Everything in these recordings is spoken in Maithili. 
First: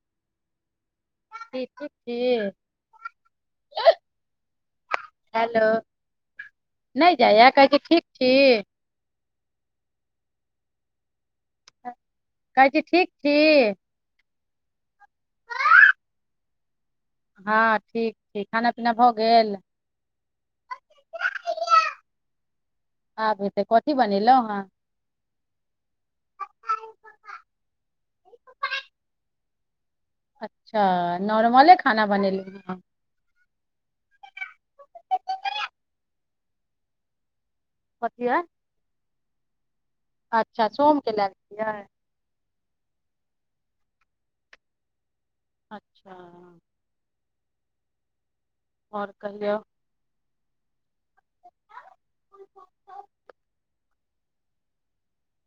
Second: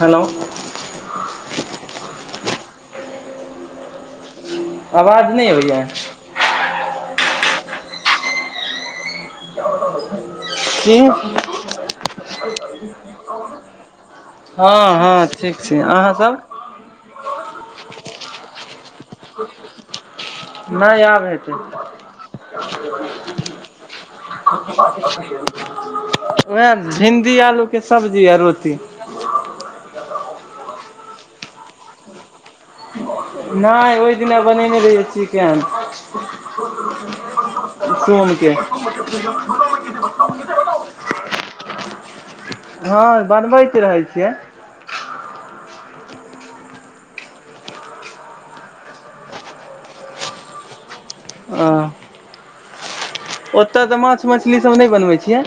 हेलोउ बेचेय छिय आवाज नहि हेलो होइया नहि जाइय कहिकी ठीक छी की कहइछी ठीक छी हँ हँ ठीक छी अहाँसभ से खाना पीना भऽ गेल नहि आब हेतै आब हेतै कथी बनेलहुँ हेँ उएह भिंडी आलू के सब्जी आ रोटी अच्छा नॉर्मले खाना बनेलिखिन है नहि ओहि दिना बनेने रहियै चिकेन कथी आइ सोमके अच्छा सोमके लऽ लेने रहियै हँ बनबैत रहय छियै अच्छा आओर कहियौ आ ओतय तऽ माछ मछलीसभ नहि बनबै छियै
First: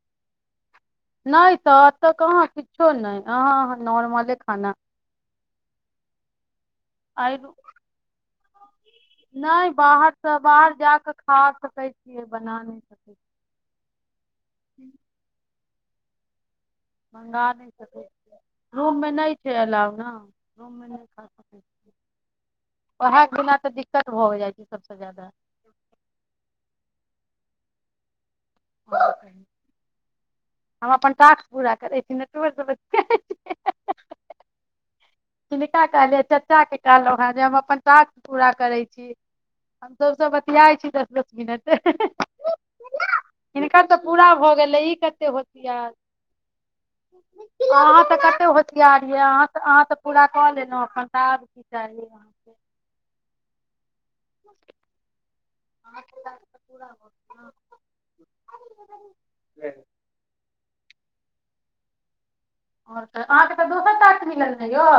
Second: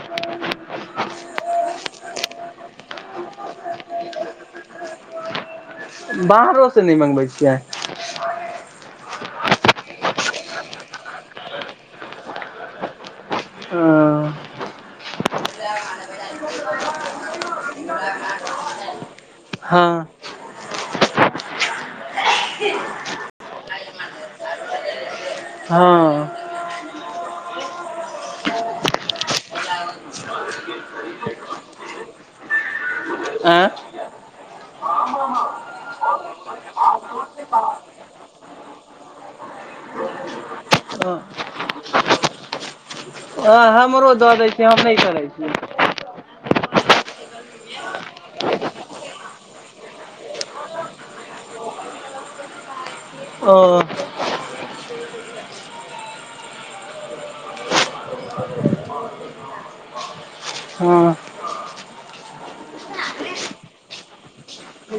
नहि तऽ एत तऽ कहाँ किछो नहि अहाँ अहाँ नॉर्मले खाना बाहरो से नहि मंगबै आइ छियैै नहि बाहरसँ बाहर जा कऽ खा सकै छियै बना नहि सकै ओ छियै मंगा नहि सकै छी रूममे नहि चलि आउ हँ ने रुममे नहि खा सकै छी वैह बिना तऽ दिक्कत भऽ जाइत छै सबसँ ज्यादा हँ हम अपन टास्क पूरा करै छी नेटवर्क आँ हिनका कहलियै चचाक कहलहुँ हन जे हम अपन टास्क पूरा करै छी हमसभसँ बतियाइत छी दस पांच मिनट हँ हिनकर तऽ हमरो पूरा दऽ दै भऽ छै हम गेलै ई नहि कते करै होशियार छियै अहाँ तऽ कते होथियार छियै अहाँ तऽ आहाँ तऽ पूरा कऽ लेलौ एखन तऽ आब की चाही अहाँके ओ अहाँक टास्क तऽ पूरा भऽ गेल न [unintelligible] हँ आओर तऽ अहाँके तऽ दोसर टास्क मिलल न यौ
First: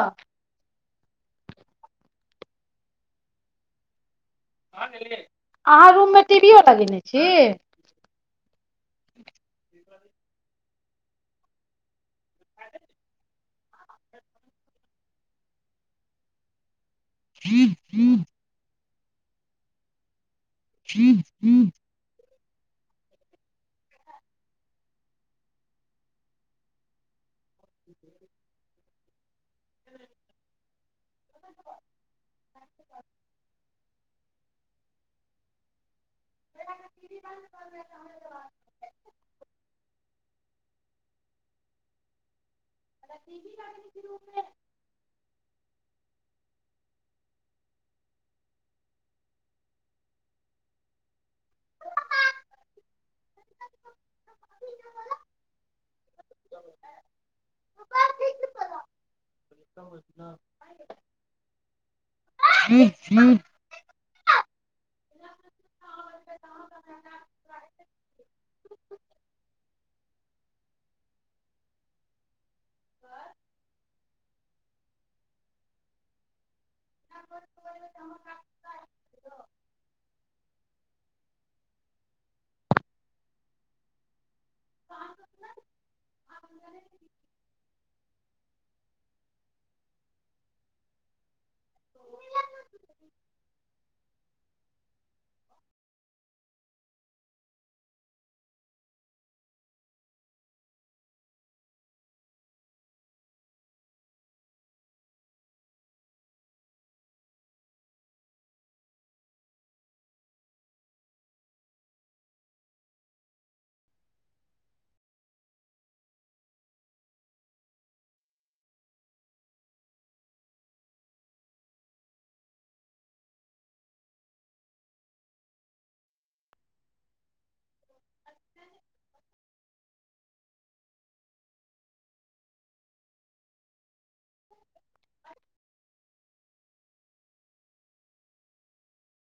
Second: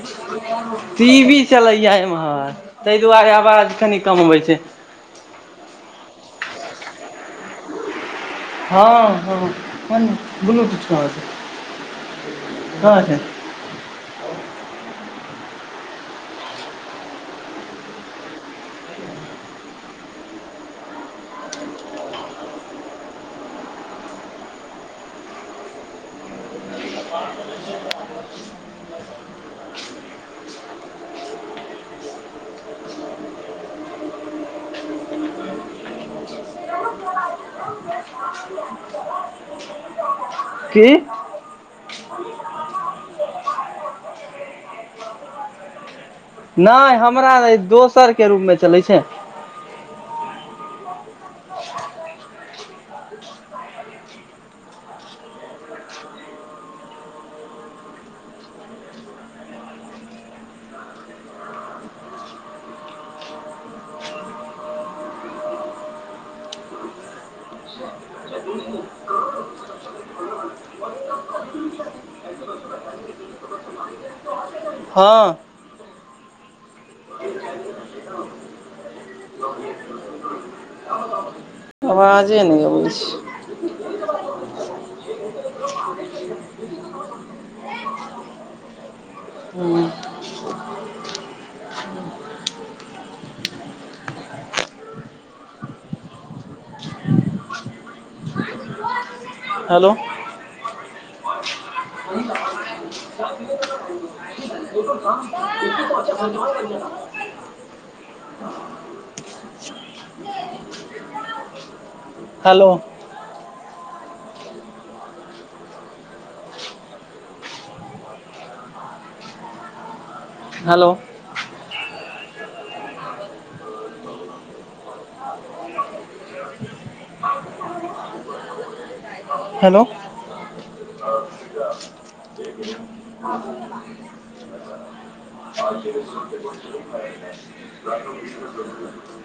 टी वी चलैयै एम्हर तहि दुआरे आवाज कनि कम आबै छै अहाँ रूममे टीवीओ लगेने छी हँ हँ बलूटुथ कहाँ छै कहाँ छै [inaudible] [inaudible] कि भेलै [unintelligible] भैया कनि टीवी बन्द कऽ देबै एखन हमरे सँ बात करथिन कि एखन टीवी लागै छै रूममे नहि हमरा नै दोसरके रूममे चलै छै [unintelligible] [unintelligible] [unintelligible] हँ एना अबेर कऽ केँ एबै तऽ हमर काज केना हेतै यौ अवाजे नहि अबै छै [unintelligible] छै [unintelligible] hello hello hello hello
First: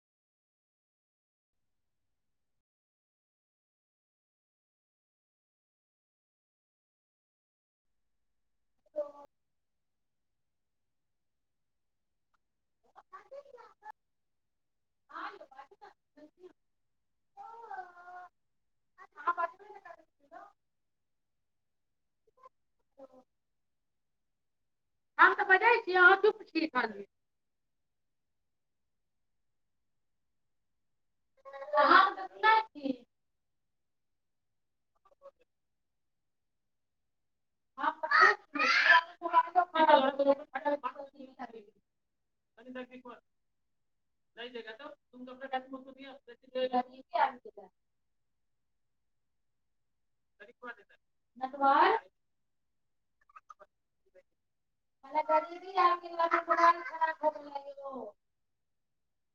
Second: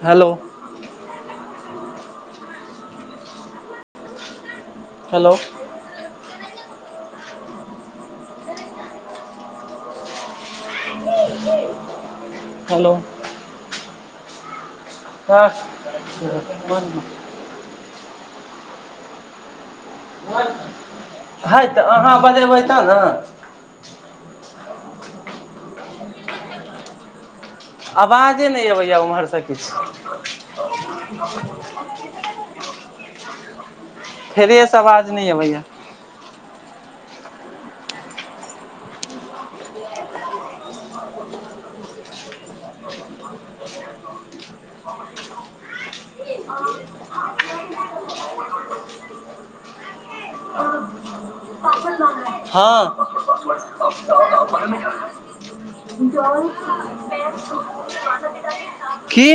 hello hello hello [inaudible] हइ तऽ अहाँ बजयबै तहन न आहां [unintelligible] आवाजे नहि अबै ह उम्हरसँ किछु [inaudible] हम तऽ सुनै छी फेर आवाज नहि अबैया [unintelligible] नटबर हँ [unintelligible] [unintelligible] [inaudible] की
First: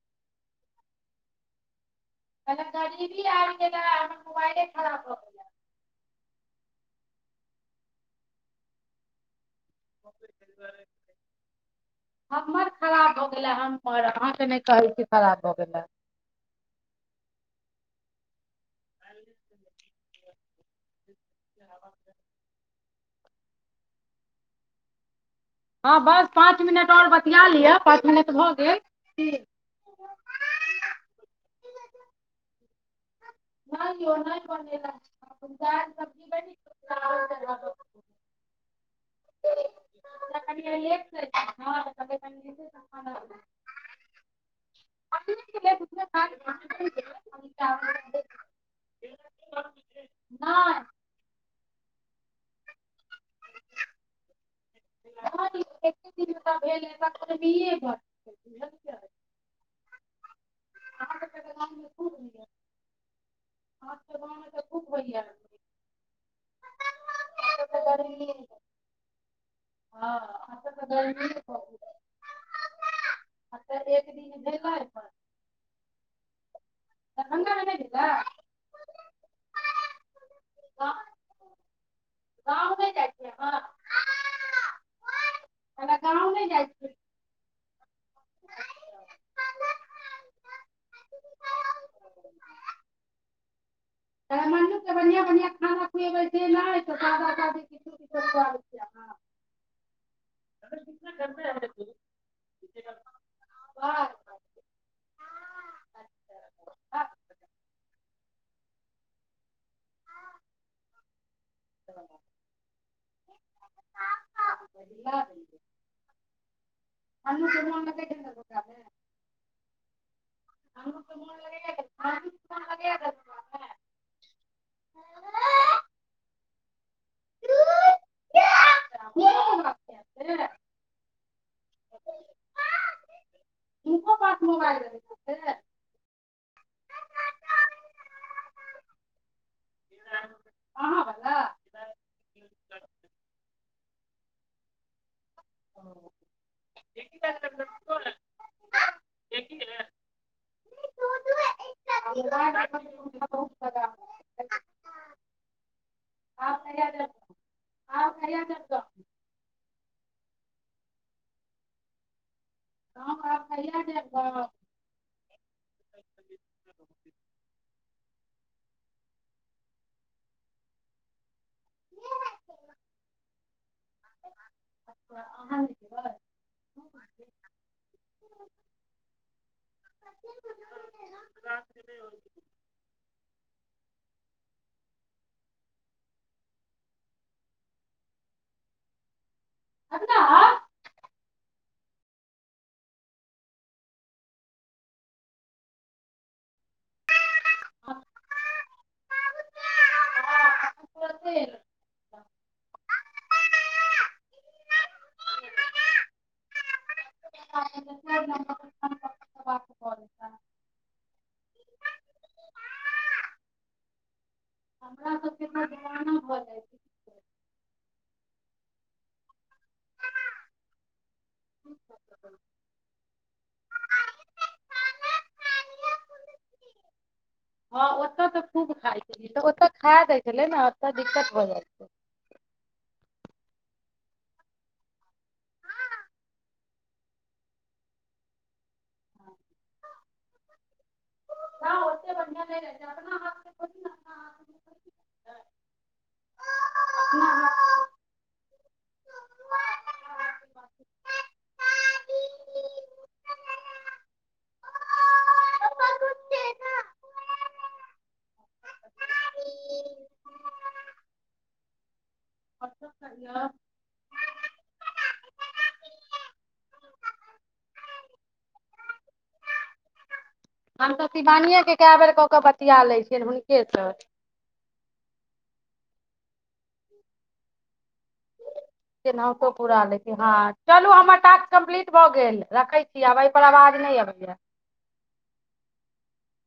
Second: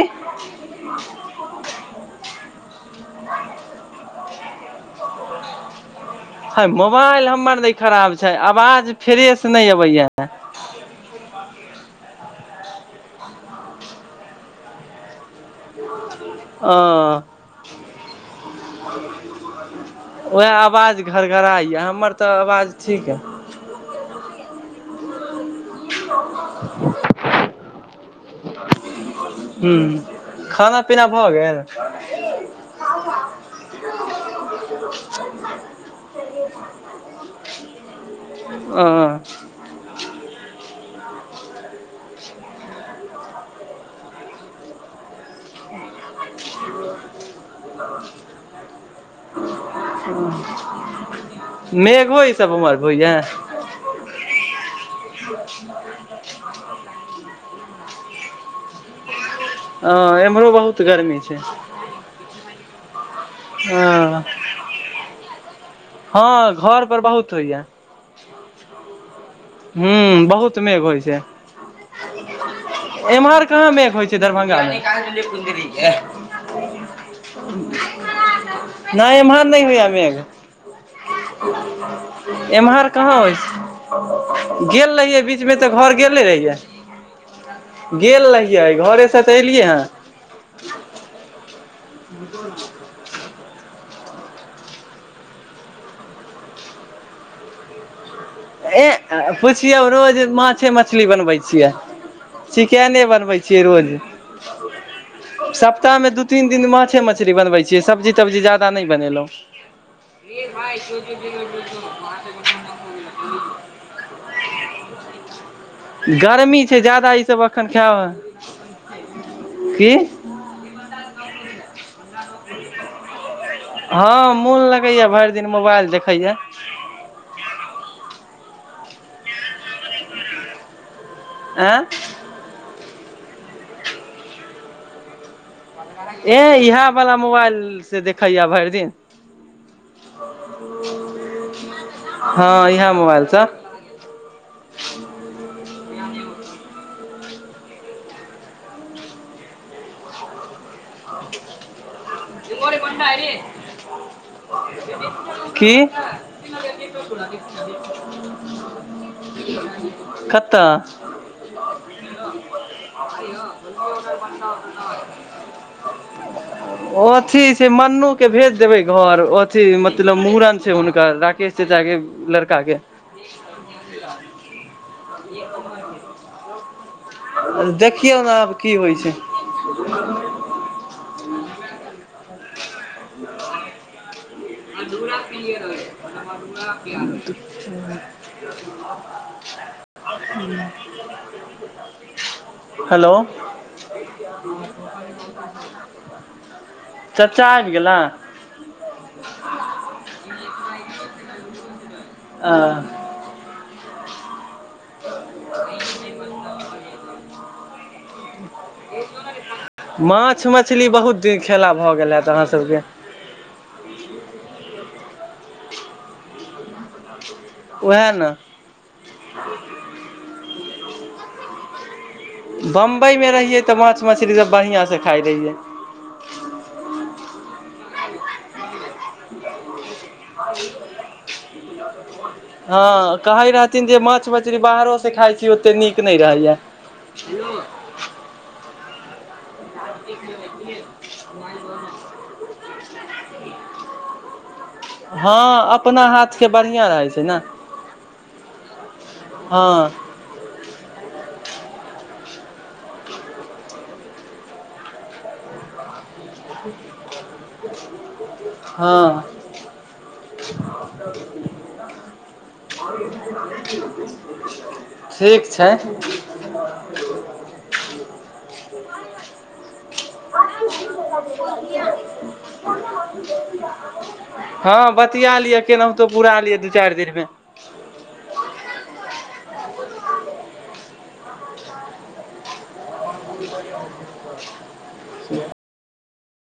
[unintelligible] है मोबाइल हमर नै खराब छैय आवाज फ्रेश नय अबैया हमर खराब भऽ गेलए हमर अहाँके नहि कहै छी खराब भऽ गेल या अ [inaudible] वएह आवाज घड़घराइ यऽ हमर तऽ आवाज ठीक ह हँ बस पाँच मिनट और बतिया लिअ पाँच मिनट भऽ गेल की हुँ खाना पीना भऽ गेल [unintelligible] नहि यौ नहि बने ल [unintelligible] अ [unintelligible] नहि मेघो ई सब उमर भोइया [unintelligible] ह एम्हरो बहुत गर्मी अहाँके छैय तऽ गाममे खूब होइए [unintelligible] [unintelligible] हँ घर पर बहुत होइया गर्मीए हँ हूँ बहुत अहाँके मेघ तऽ होइ छैक गर्मीए बहुत एम्हर आ कहाँ तऽ मेघ एक होइ छै दिन भेलै दरभंगामे दरभंगामे नहि भेलै नहि एम्हर नहि होइया मेघ। गाम गाम एम्हर नहि जाइ कहाँ छियै होइत अहाँ छैक। गेल रहियै बीचमे तऽ घर कहलहुँ गेले गाम नहि रहियै जाइ छियै गेल रहियै घरेसँ तऽ एलियै हँ [inaudible] हमरा मम्मी केँ बढ़िआँ बढ़िआँ खाना खुएबै से नहि सादा खाली ए पूछियौ रोज माछे मछली बनवे छियैक। नहि बनेलौ [unintelligible] ह गर्मी छैक जादा ई सब अन्नू के एखन मोन खाय लगैया ने धोखा मे की। अन्नू के मोन लगैया कि अन्नू के मोन लगैया ने धोखा मे हँ मोन लगैया भरि दिन मोबाइल देखैया। कै मोन ल क किया छै। [unintelligible] आँ [inaudible] पप्पा केँ मोबाइल देखय छैक से। ए इहय वाला मोबाइल से देखैया भरि दिन अहाँ बला हँ इहय मोबाइलसँ [inaudible] की [inaudible] आब कहिया जैब आब कहिया जैब गाम कुत्ता [inaudible] [unintelligible] गाम आब कहिया जैब गाम ओथी छैक मन्नु केँ भेज देबय घर अथी मतलब मुड़न छैक हुनकर राकेश चचा केँ लड़का केँ अहाँ नै जेबै देखियौ ने आब की होइ छैक ह [inaudible] दुरा किलियर होय छै हमर बबुआ के। [unintelligible] ह्म [inaudible] हैेलो चाचा आइब गेलाह। आ [inaudible] ब [inaudible] [inaudible] अपना माछ मछली बहुत दिन खेला भऽ गेल हेत अहाँसभकेँ धान भऽ क देलकयि। [unintelligible] ओह ने बम्बइमे रहियै तऽ माछ मछलरीसभ बढ़िआँसँ खाइत रहियै ओ तऽ खा जाइ छै छले ने ओतऽ दिक्कत भऽ जै छै हँ कहै रहथिन जे माछ मछरी बाहरोसँ खाइ छी ओतेक नीक नहि रहैय हल्दी के ओखने कमाय भ ओते गेलै। बढ़िआँ नहि रहै छै अपना हाथके थोड़ी ने अपना हाथ अपना हँ अपना हाथके बढ़िआँ रहै छै ने हँ हँ हाथ ठीक छै हम तऽ शिवानिएके कए बेर कऽ कऽ बतिया लैत छियनि हुनकेसँ हँ बतिया लियअ केनाहुतो पुरा लियअ दू चारि दिनमे केनहौतो पूरा लै हँ चलू हमर टास्क कम्प्लीट भऽ गेल रखै छी आब एहि पर आवाज नहि अबैया [inaudible]